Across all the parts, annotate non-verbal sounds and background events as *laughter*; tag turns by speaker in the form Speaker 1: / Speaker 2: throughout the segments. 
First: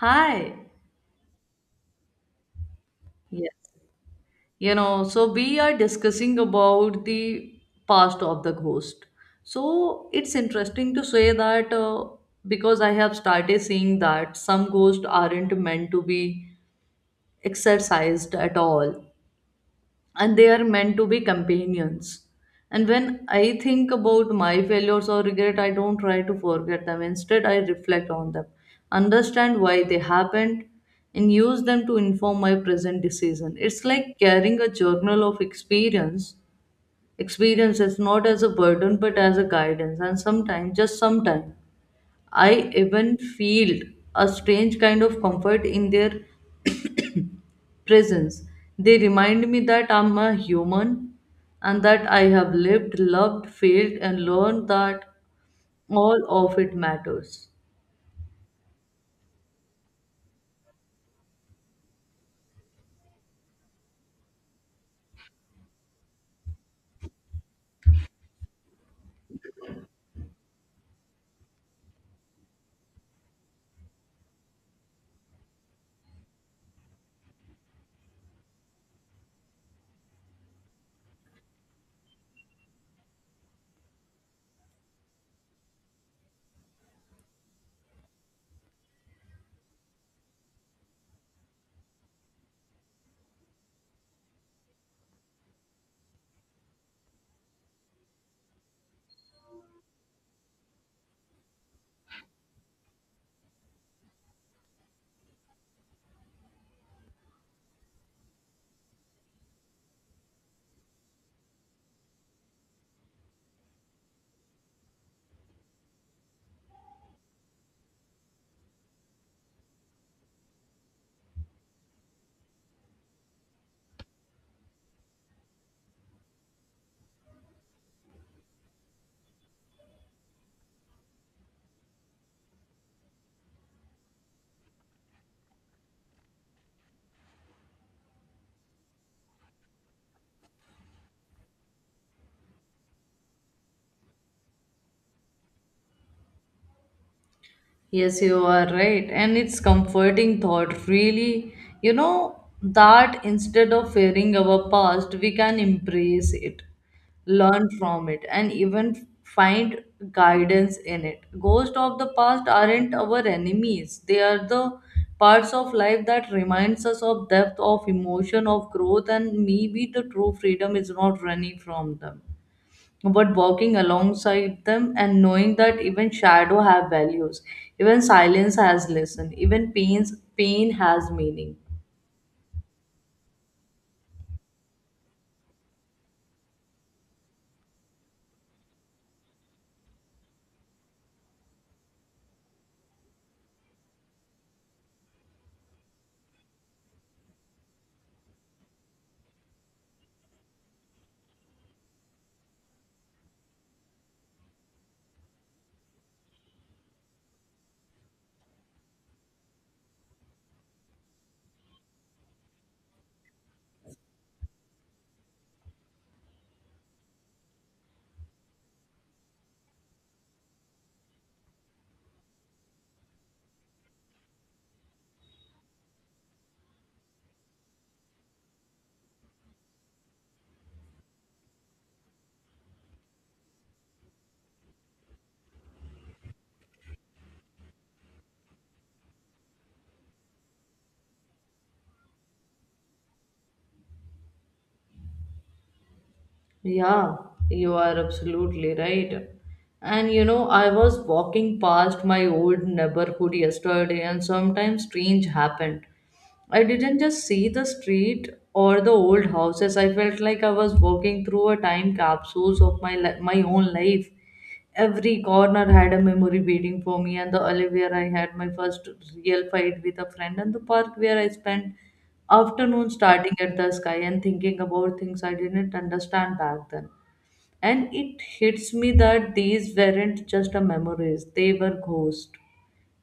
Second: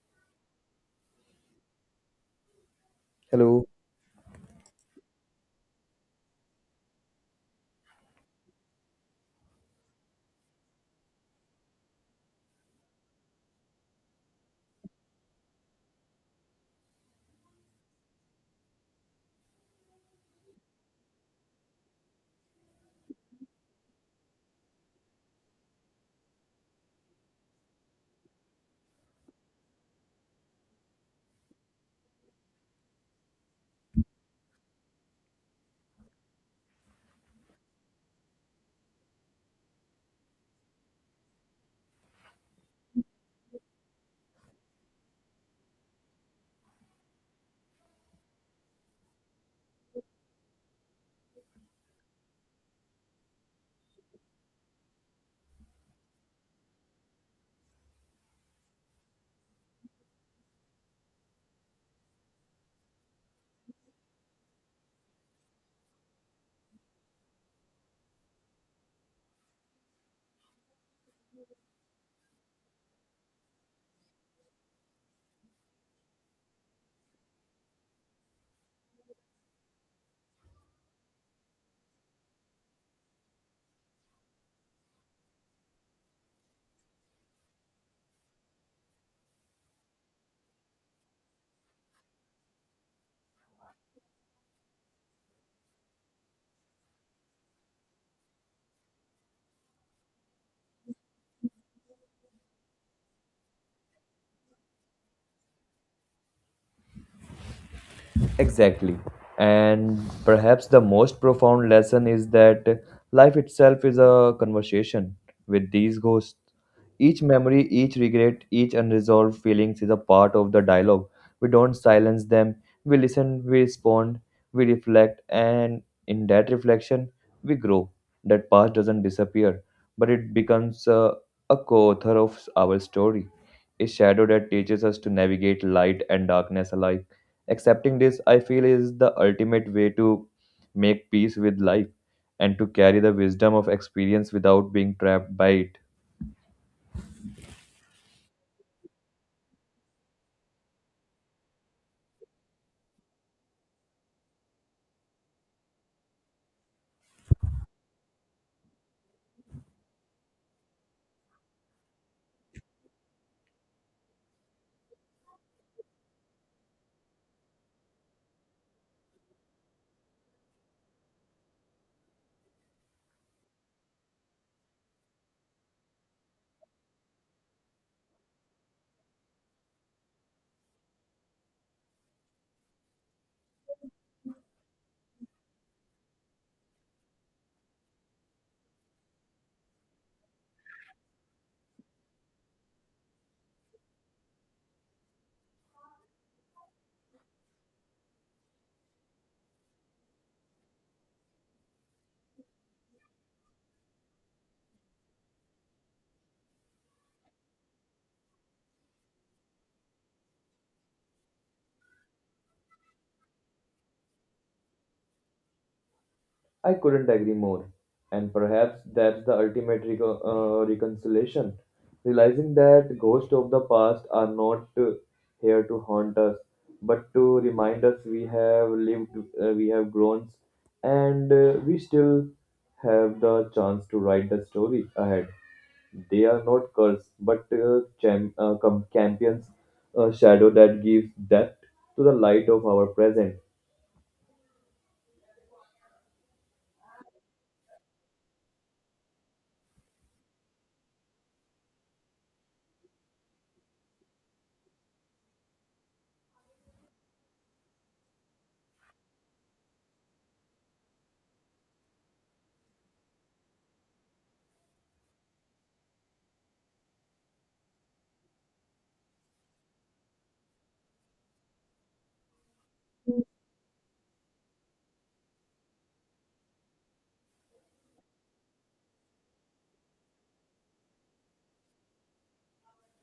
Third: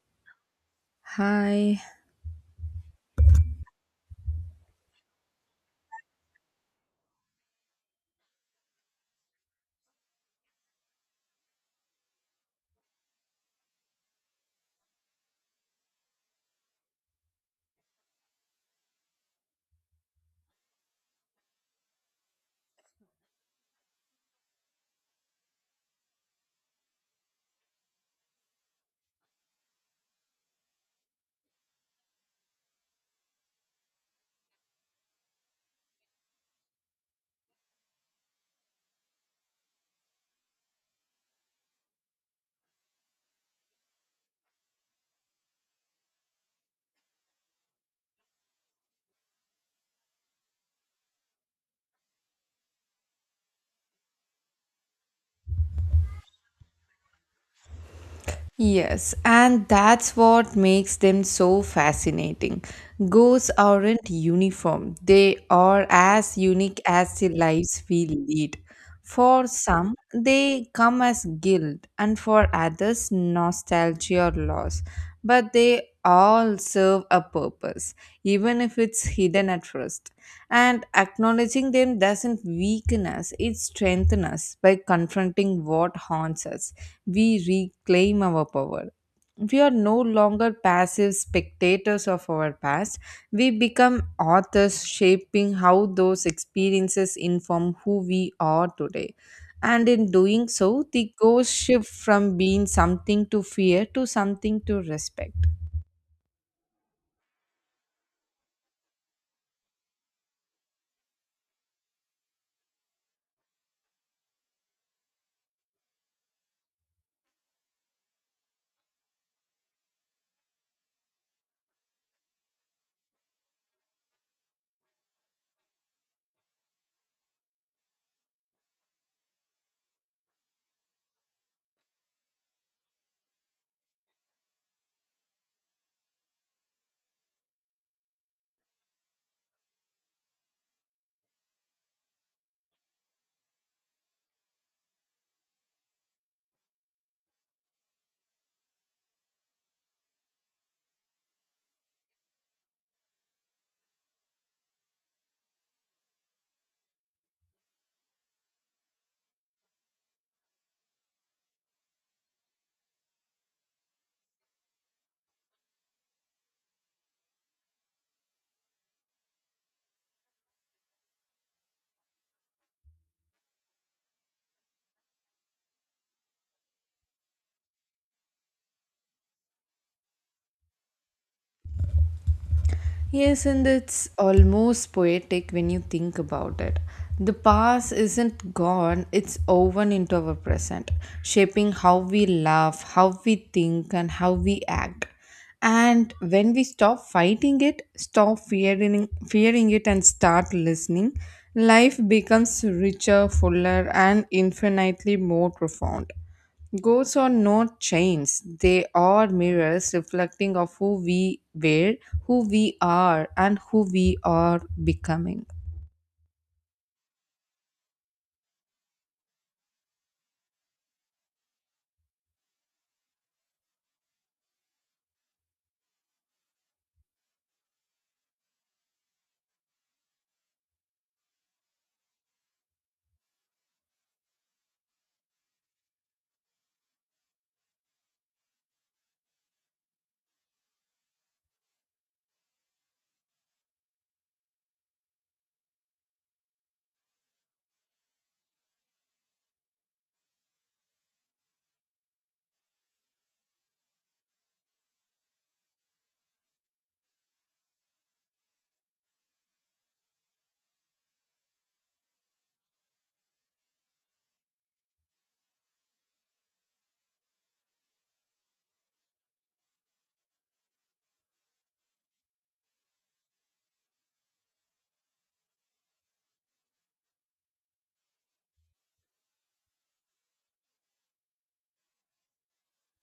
Speaker 1: Hi.
Speaker 2: Hi.
Speaker 1: Yes.
Speaker 3: Hello.
Speaker 1: So we are discussing about the past of the ghost. So it's interesting to say that because I have started seeing that some ghosts aren't meant to be exercised at all. And they are meant to be companions. And when I think about my failures or regret, I don't try to forget them. Instead, I reflect on them, understand why they happened, and use them to inform my present decision. It's like carrying a journal of experiences not as a burden but as a guidance. And sometimes, just sometimes, I even feel a strange kind of comfort in their *coughs* presence. They remind me that I'm a human and that I have lived, loved, failed, and learned that all of it matters.
Speaker 2: Yes, and that's what makes them so fascinating. Ghosts aren't uniform, they are as unique as the lives we lead. For some, they come as guilt, and for others, nostalgia or loss. But they all serve a purpose, even if it's hidden at first. And acknowledging them doesn't weaken us, it strengthens us by confronting what haunts us. We reclaim our power. We are no longer passive spectators of our past. We become authors, shaping how those experiences inform who we are today. And in doing so, the ghosts shift from being something to fear to something to respect.
Speaker 3: Exactly. And perhaps the most profound lesson is that life itself is a conversation with these ghosts. Each memory, each regret, each unresolved feelings is a part of the dialogue. We don't silence them. We listen, we respond, we reflect, and in that reflection, we grow. That past doesn't disappear, but it becomes a co-author of our story, a shadow that teaches us to navigate light and darkness alike. Accepting this, I feel, is the ultimate way to make peace with life and to carry the wisdom of experience without being trapped by it.
Speaker 1: Yes, you are right. And it's comforting thought, really. You know, that instead of fearing our past, we can embrace it, learn from it, and even find guidance in it. Ghosts of the past aren't our enemies. They are the parts of life that reminds us of depth of emotion, of growth, and maybe the true freedom is not running from them but walking alongside them and knowing that even shadow have values, even silence has lesson, even pain has meaning.
Speaker 2: Yes, and it's almost poetic when you think about it. The past isn't gone, it's woven into our present, shaping how we laugh, how we think, and how we act. And when we stop fighting it, stop fearing it, and start listening, life becomes richer, fuller, and infinitely more profound. Goats are not chains. They are mirrors reflecting of who we were, who we are, and who we are becoming.
Speaker 3: I couldn't agree more. And perhaps that's the ultimate reconciliation. Realizing that ghosts of the past are not here to haunt us, but to remind us we have lived, we have grown, and we still have the chance to write the story ahead. They are not cursed, but champions, a shadow that gives depth to the light of our present.
Speaker 1: Yeah, you are absolutely right. And you know, I was walking past my old neighborhood yesterday and sometimes strange happened. I didn't just see the street or the old houses. I felt like I was walking through a time capsule of my own life. Every corner had a memory waiting for me, and the alley where I had my first real fight with a friend, and the park where I spent afternoon starting at the sky and thinking about things I didn't understand back then. And it hits me that these weren't just a memories, they were ghosts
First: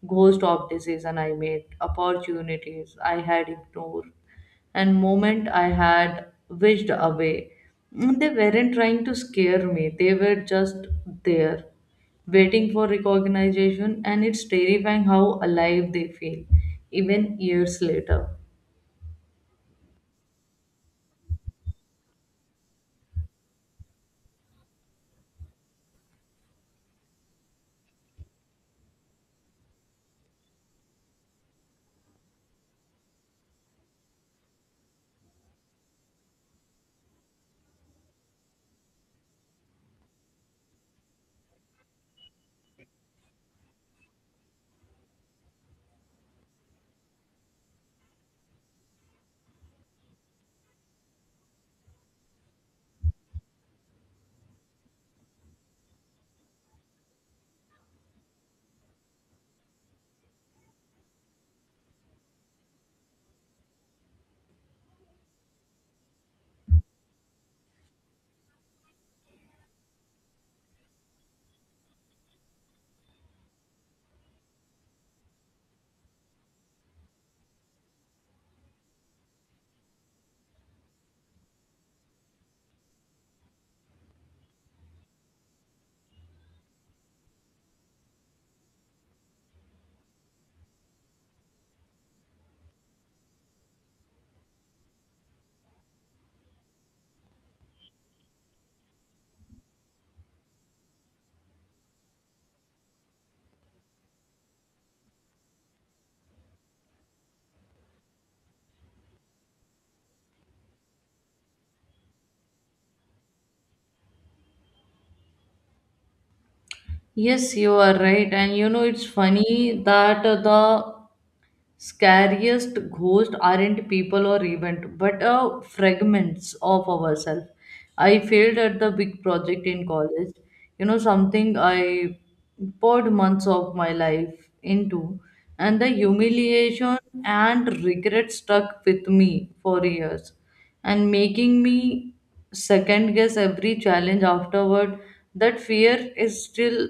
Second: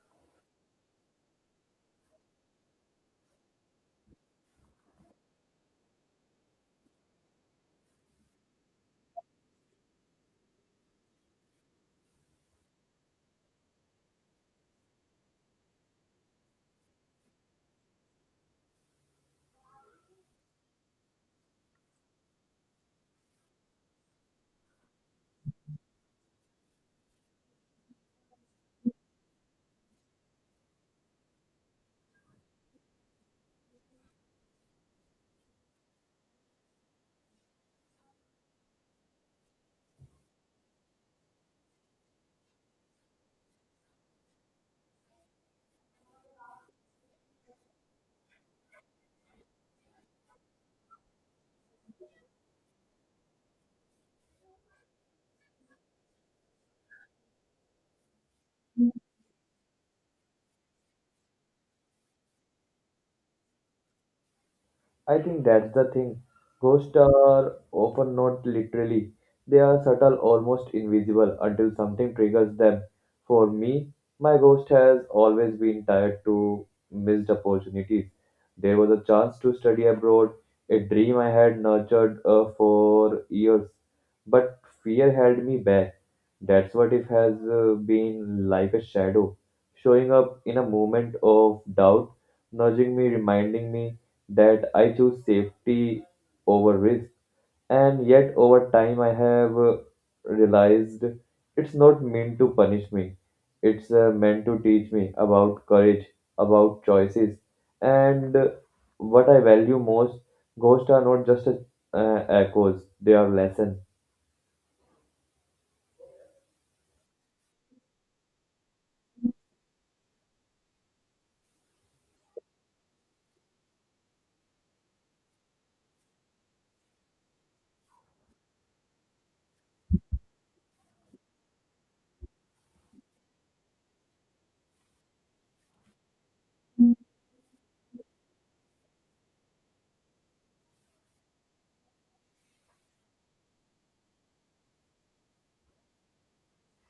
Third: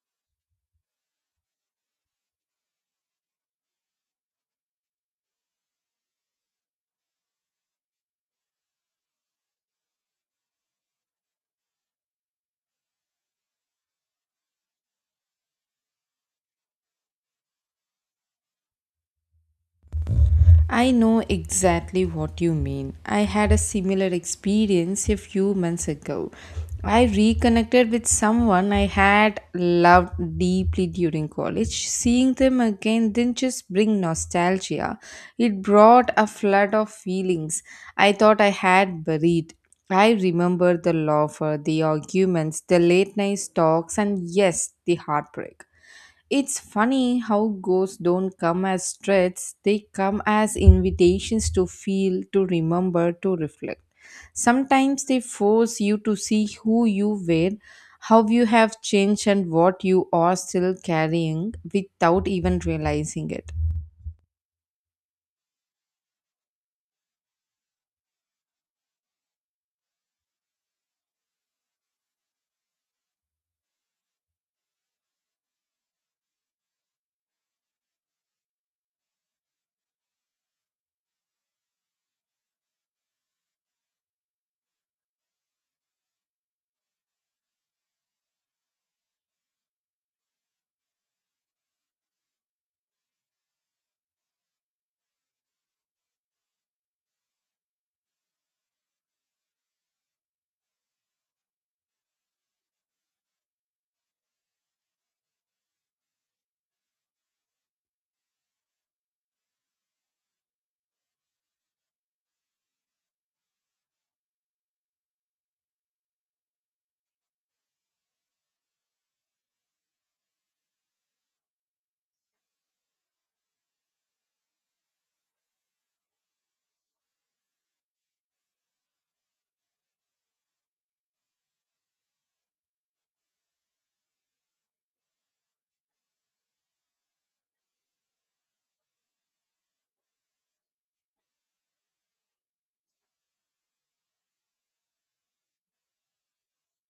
Speaker 1: ghost of decision I made, opportunities I had ignored, and moment I had wished away. They weren't trying to scare me. They were just there, waiting for recognition, and it's terrifying how alive they feel, even years later.
Speaker 2: I know exactly what you mean. I had a similar experience a few months ago. I reconnected with someone I had loved deeply during college. Seeing them again didn't just bring nostalgia, it brought a flood of feelings I thought I had buried. I remember the laughter, the arguments, the late night talks, and yes, the heartbreak. It's funny how ghosts don't come as threats, they come as invitations to feel, to remember, to reflect. Sometimes they force you to see who you were, how you have changed, and what you are still carrying without even realizing it.
Speaker 3: I think that's the thing. Ghosts are often not literally. They are subtle, almost invisible until something triggers them. For me, my ghost has always been tied to missed opportunities. There was a chance to study abroad, a dream I had nurtured for years, but fear held me back. That's what it has been like a shadow, showing up in a moment of doubt, nudging me, reminding me that I choose safety over risk. And yet, over time, I have realized it's not meant to punish me, it's meant to teach me about courage, about choices, and what I value most. Ghosts are not just echoes, they are lessons.
Speaker 1: Yes, you are right. And you know, it's funny that the scariest ghosts aren't people or event, but fragments of ourselves. I failed at the big project in college. You know, something I poured months of my life into, and the humiliation and regret stuck with me for years and making me second guess every challenge afterward. That fear is still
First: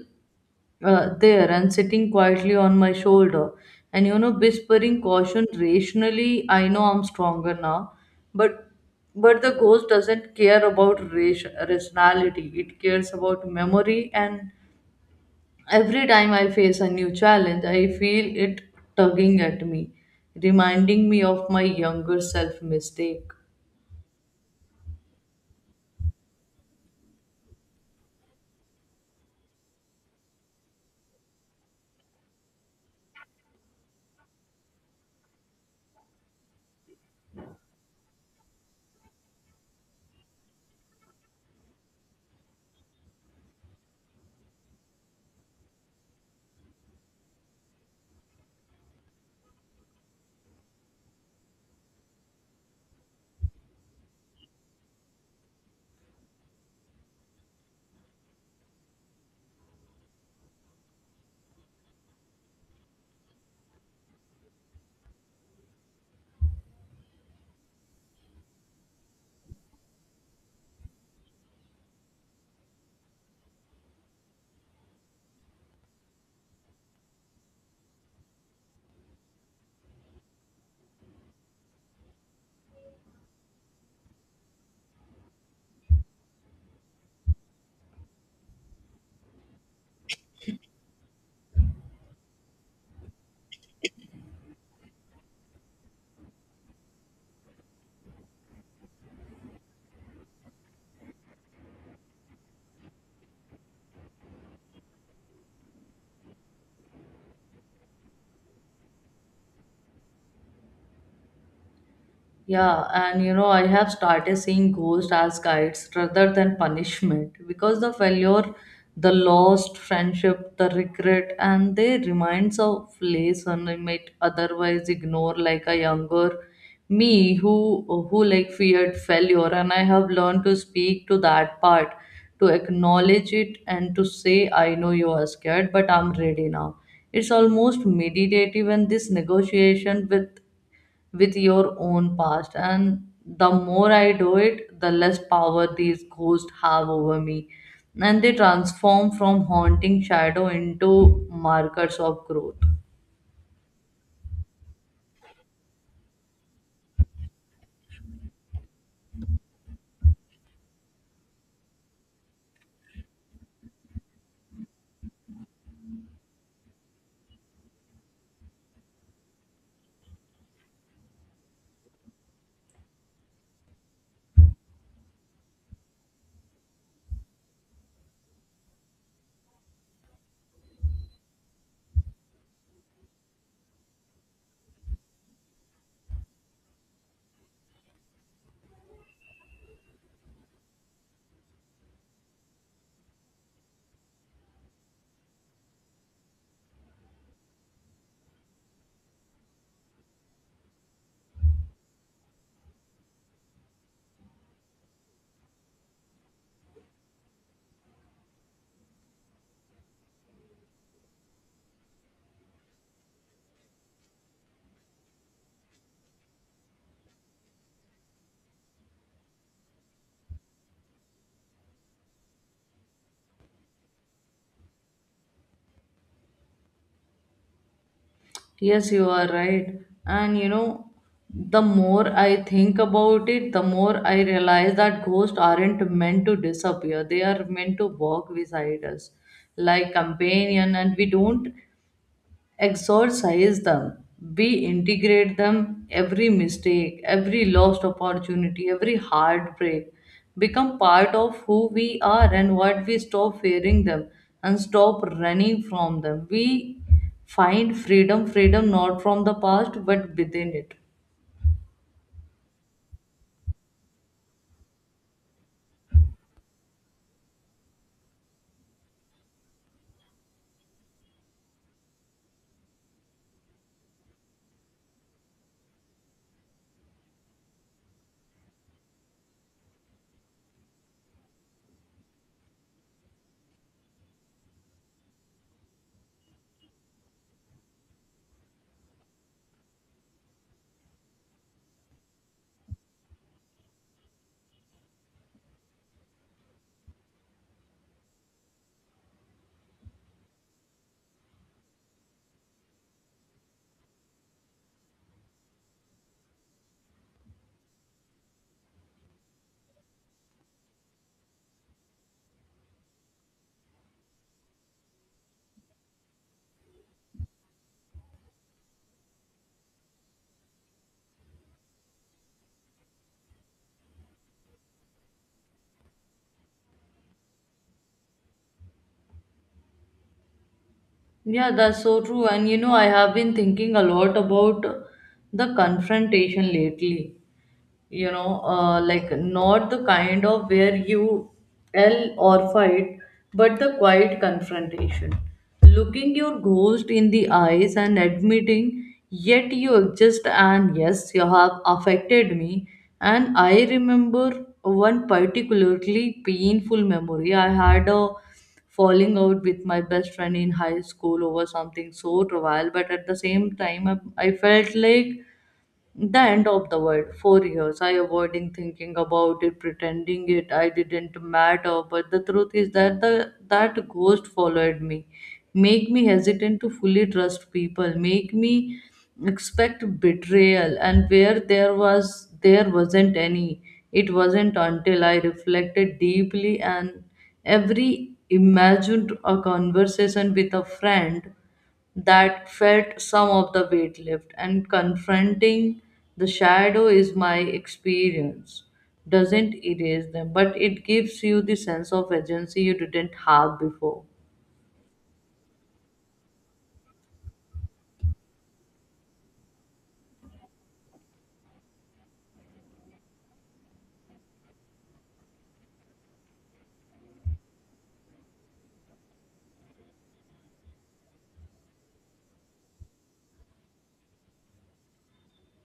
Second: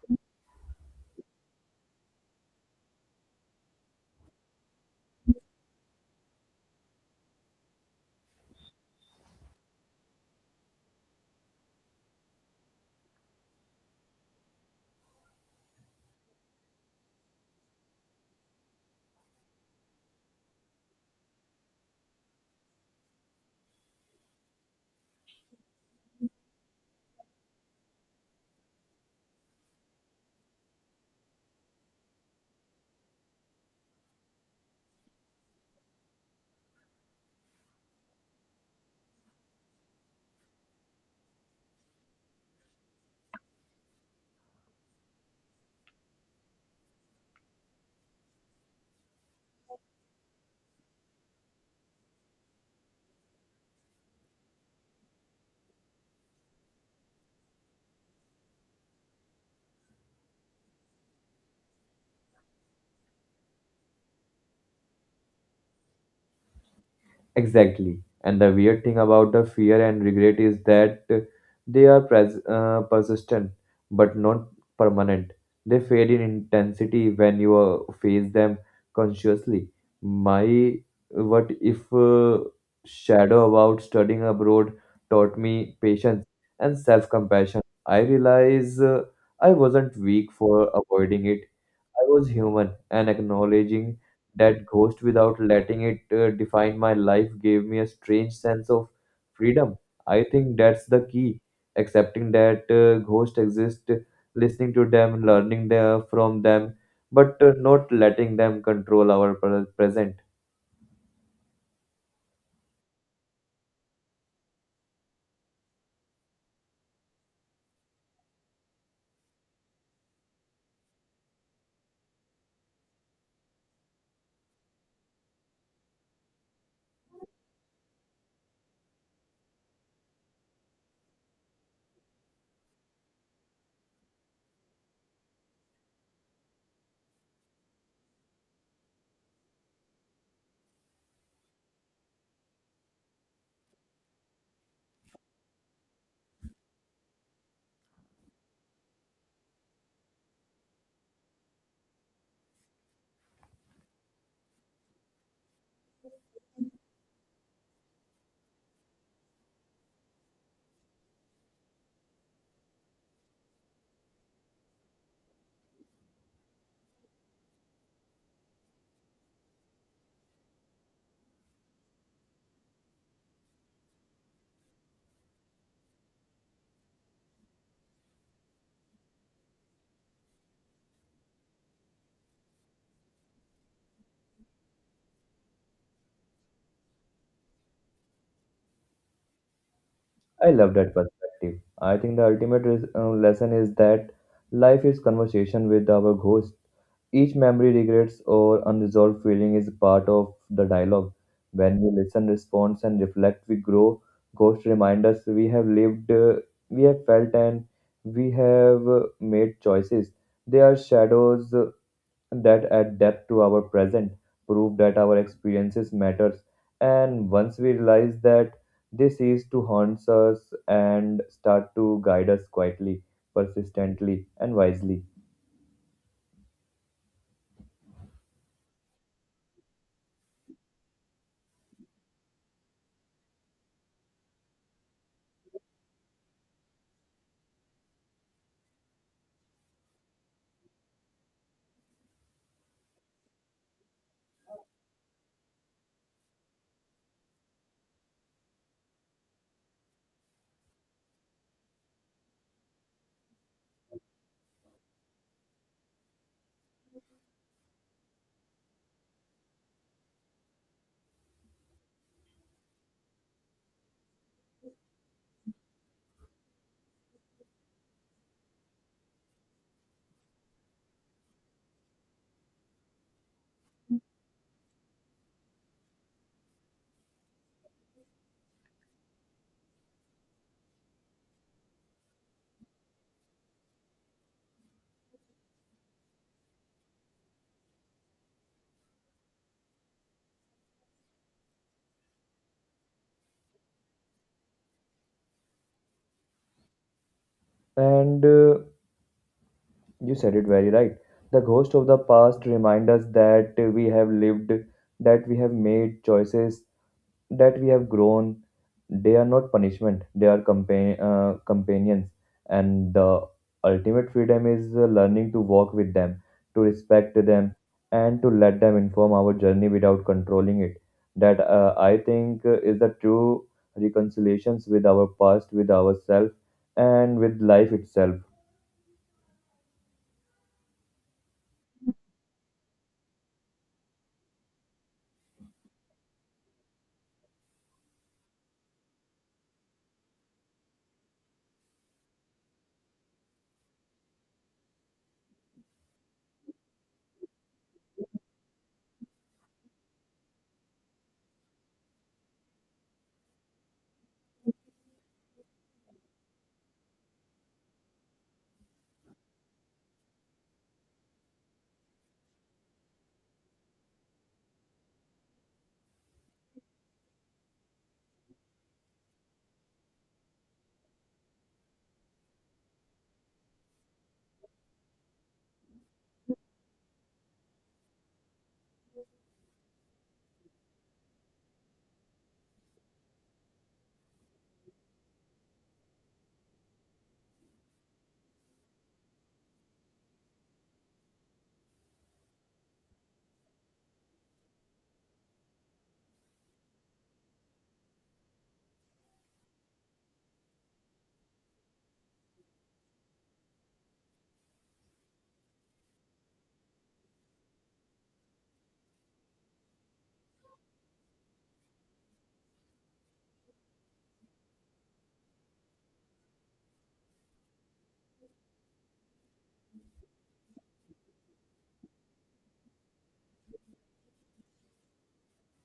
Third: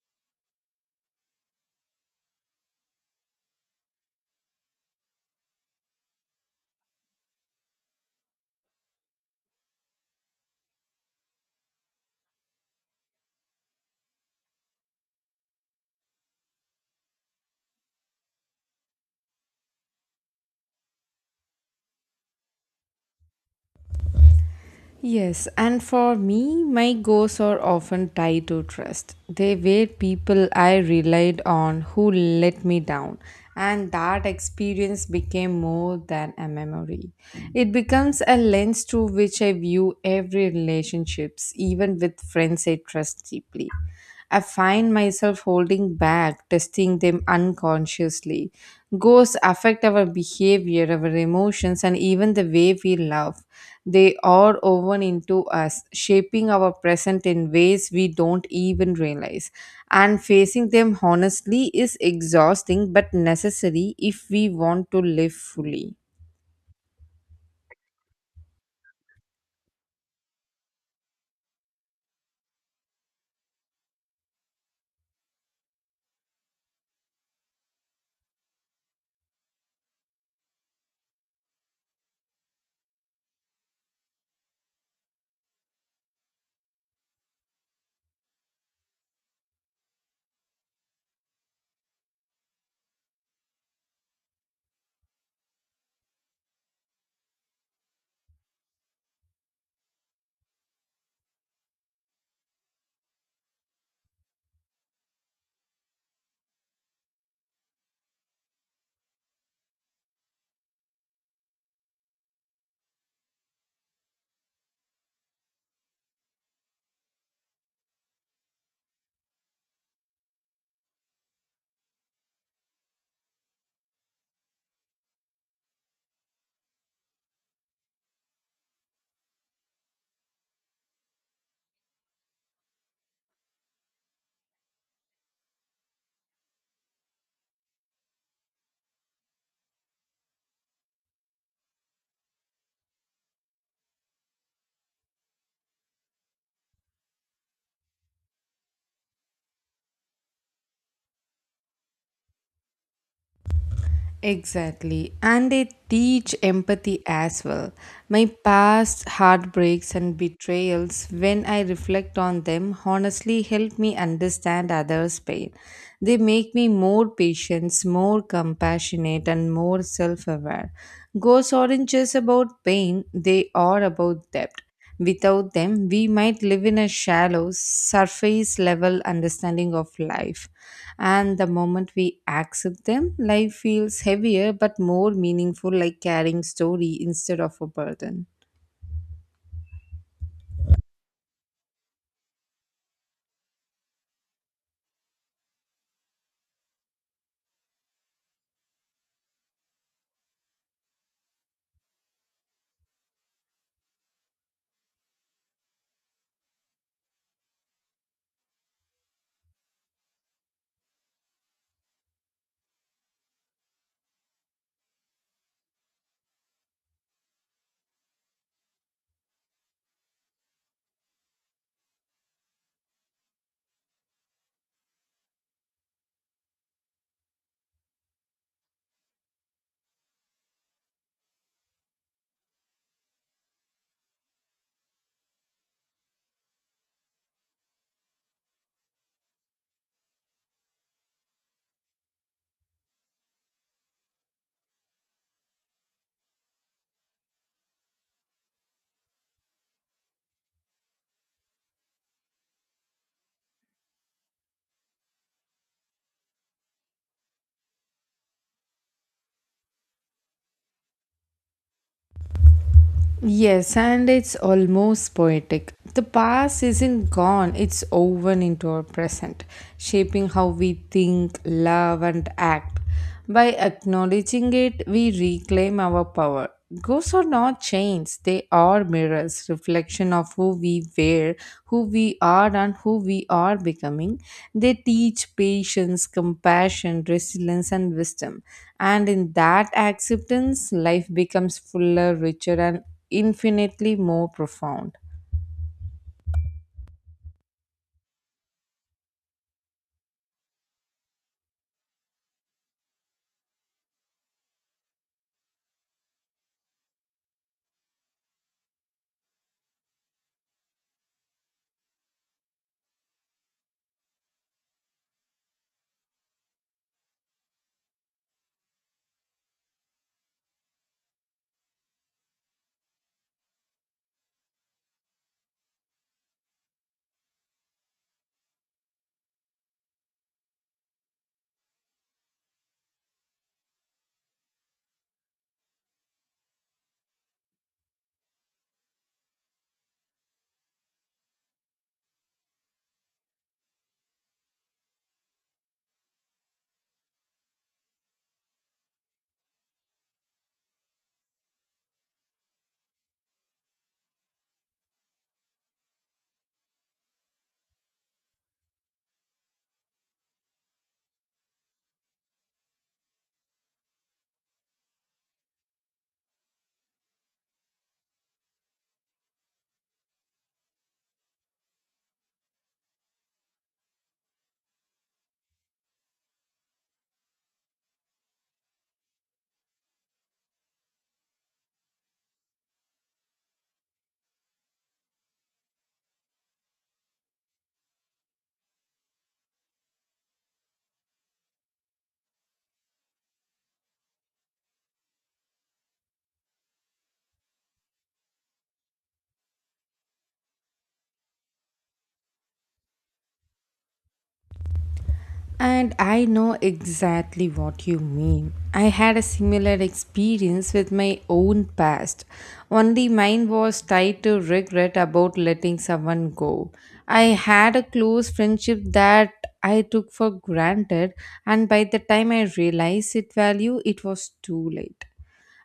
Speaker 1: there and sitting quietly on my shoulder, and you know, whispering caution. Rationally, I know I'm stronger now, but but the ghost doesn't care about rationality. It cares about memory, and every time I face a new challenge, I feel it tugging at me, reminding me of my younger self mistake.
Speaker 2: Yes, and for me, my goals are often tied to trust. They were people I relied on who let me down, and that experience became more than a memory. It becomes a lens through which I view every relationships, even with friends I trust deeply. I find myself holding back, testing them unconsciously. Ghosts affect our behavior, our emotions, and even the way we love they are woven into us, shaping our present in ways we don't even realize. And facing them honestly is exhausting but necessary if we want to live fully.
Speaker 3: Exactly. And the weird thing about the fear and regret is that they are persistent but not permanent. They fade in intensity when you face them consciously. My what if shadow about studying abroad taught me patience and self compassion. I realize I wasn't weak for avoiding it. I was human, and acknowledging that ghost without letting it define my life gave me a strange sense of freedom. I think that's the key, accepting that ghosts exist, listening to them, learning the, from them, but not letting them control our present.
Speaker 1: Yeah, and you know, I have started seeing ghosts as guides rather than punishment because the failure, the lost friendship, the regret, and they reminds of lesson I might otherwise ignore, like a younger me who like feared failure, and I have learned to speak to that part, to acknowledge it, and to say, "I know you are scared, but I'm ready now." It's almost meditative, and this negotiation with your own past. And the more I do it, the less power these ghosts have over me, and they transform from haunting shadow into markers of growth.
Speaker 2: Exactly. And they teach empathy as well. My past heartbreaks and betrayals, when I reflect on them, honestly help me understand others' pain. They make me more patient, more compassionate, and more self aware. Ghosts aren't just about pain, they are about depth. Without them, we might live in a shallow, surface level understanding of life. And the moment we accept them, life feels heavier but more meaningful, like carrying story instead of a burden.
Speaker 3: I love that perspective. I think the ultimate lesson is that life is conversation with our ghost. Each memory, regrets, or unresolved feeling is part of the dialogue. When we listen, respond, and reflect, we grow. Ghosts remind us we have lived, we have felt, and we have made choices. They are shadows that adapt to our present, prove that our experiences matters. And once we realize that this is to haunt us and start to guide us quietly, persistently, and wisely.
Speaker 1: Yes, you are right. And you know, the more I think about it, the more I realize that ghosts aren't meant to disappear. They are meant to walk beside us like companion, and we don't exorcise them. We integrate them. Every mistake, every lost opportunity, every heartbreak become part of who we are, and what we stop fearing them and stop running from them, we find freedom. Freedom not from the past but within it.
Speaker 2: Yes, and it's almost poetic. The past isn't gone, it's woven into our present, shaping how we think, love, and act. By acknowledging it, we reclaim our power. Ghosts are not chains, they are mirrors, reflection of who we were, who we are, and who we are becoming. They teach patience, compassion, resilience, and wisdom. And in that acceptance, life becomes fuller, richer, and infinitely more profound.
Speaker 3: And you said it very right. The ghost of the past remind us that we have lived, that we have made choices that we have grown, they are not punishment, they are companions. And the ultimate freedom is learning to walk with them, to respect them, and to let them inform our journey without controlling it. That I think is the true reconciliations with our past, with ourselves, and with life itself.
Speaker 1: Yeah, that's so true. And you know, I have been thinking a lot about the confrontation lately. You know, like not the kind of where you yell or fight, but the quiet confrontation, looking your ghost in the eyes and admitting yet you exist, and yes, you have affected me. And I remember one particularly painful memory. I had a falling out with my best friend in high school over something so trivial, but at the same time I felt like the end of the world. 4 years. I avoiding thinking about it, pretending it I didn't matter. But the truth is that the that ghost followed me. Make me hesitant to fully trust people. Make me expect betrayal. And where there wasn't any. It wasn't until I reflected deeply and every imagined a conversation with a friend that felt some of the weight lift, and confronting the shadow is my experience doesn't erase them, but it gives you the sense of agency you didn't have before.
Speaker 2: And I know exactly what you mean. I had a similar experience with my own past, only mine was tied to regret about letting someone go. I had a close friendship that I took for granted, and by the time I realized its value, it was too late.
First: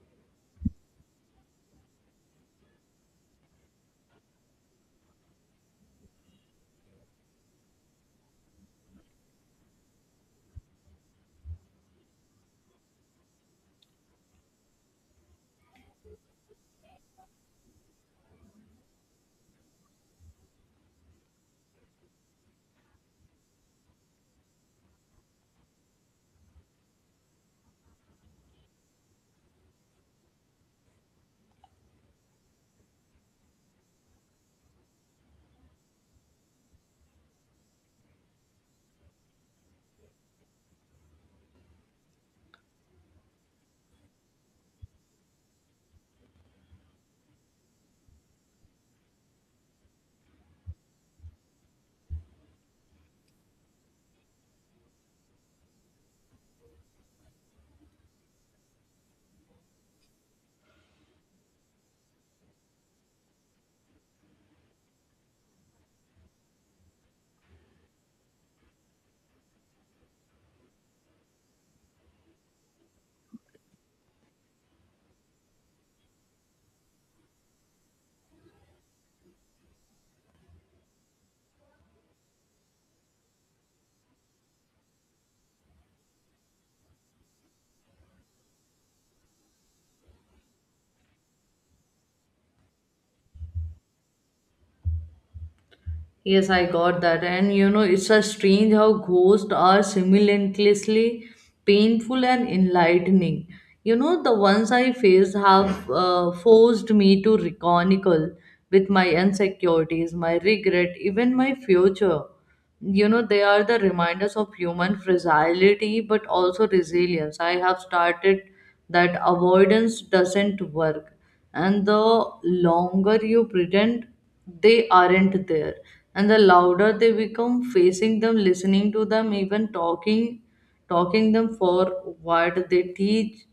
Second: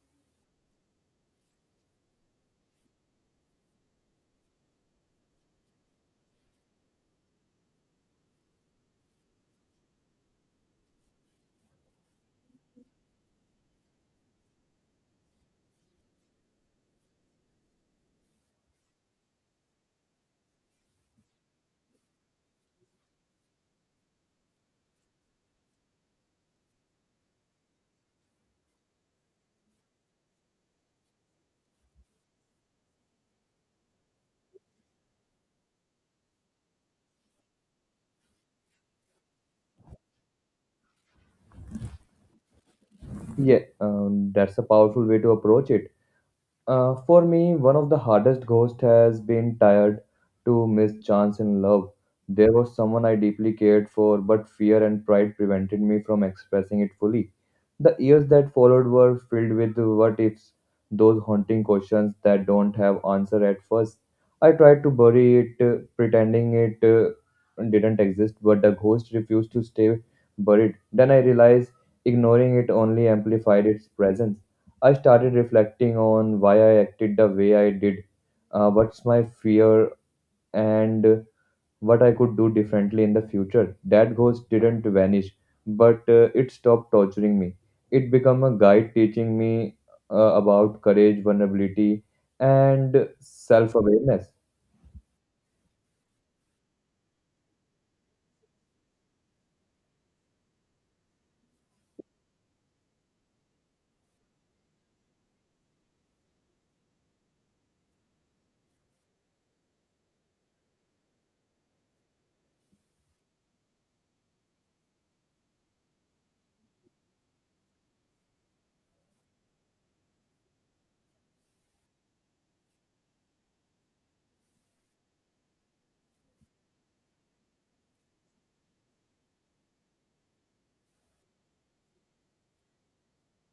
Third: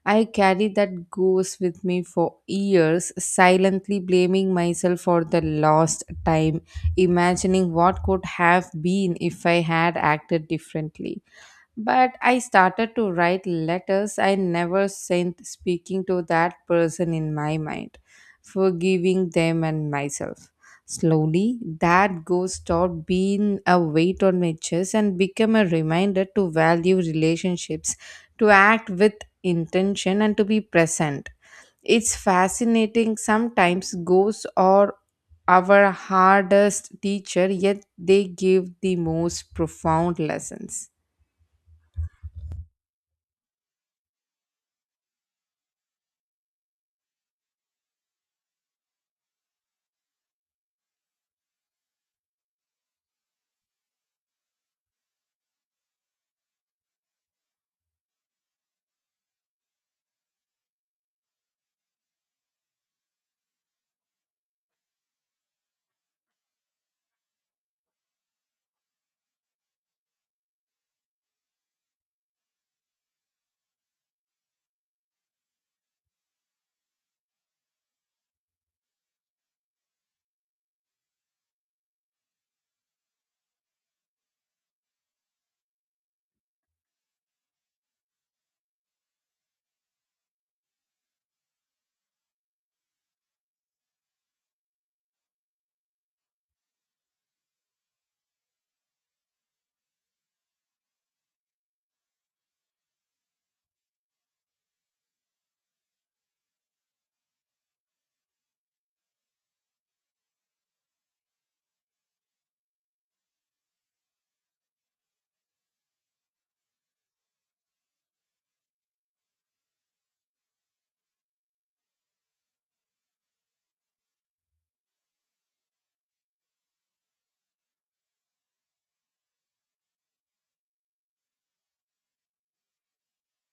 Speaker 2: I carried that ghost with me for years, silently blaming myself for the lost time, imagining what could have been if I had acted differently. But I started to write letters I never sent, speaking to that person in my mind, forgiving them and myself. Slowly, that ghost stopped being a weight on my chest and became a reminder to value relationships, to act with intention, and to be present. It's fascinating. Sometimes ghosts are our hardest teacher, yet they give the most profound lessons.
Speaker 3: Yeah, that's a powerful way to approach it. For me, one of the hardest ghosts has been tired to miss chance in love. There was someone I deeply cared for, but fear and pride prevented me from expressing it fully. The years that followed were filled with what ifs, those haunting questions that don't have answer at first. I tried to bury it, pretending it didn't exist, but the ghost refused to stay buried. Then I realized ignoring it only amplified its presence. I started reflecting on why I acted the way I did, what's my fear, and what I could do differently in the future. That ghost didn't vanish, but it stopped torturing me. It became a guide teaching me about courage, vulnerability, and self awareness.
Speaker 1: Yes, I got that. And you know, it's a strange how ghosts are simultaneously painful and enlightening. You know, the ones I faced have forced me to reconicle with my insecurities, my regret, even my future. You know, they are the reminders of human fragility but also resilience. I have started that avoidance doesn't work, and the longer you pretend they aren't there, and the louder they become, facing them, listening to them, even talking them for what they teach,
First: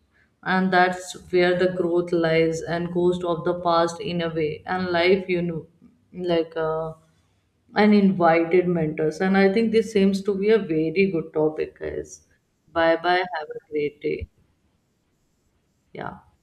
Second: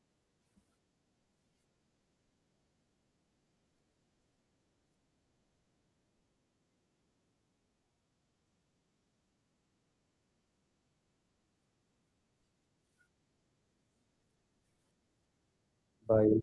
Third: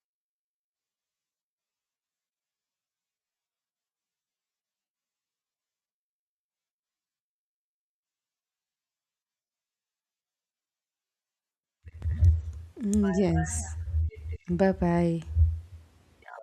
Speaker 1: and that's where the growth lies. And ghost of the past in a way and life, you know, like and invited mentors. And I think this seems to be a very good topic, guys. Bye
Speaker 2: Mm,
Speaker 1: bye. Have a
Speaker 2: yes.
Speaker 1: great day.
Speaker 2: Bye bye.
Speaker 1: Yeah.
Speaker 3: Bye.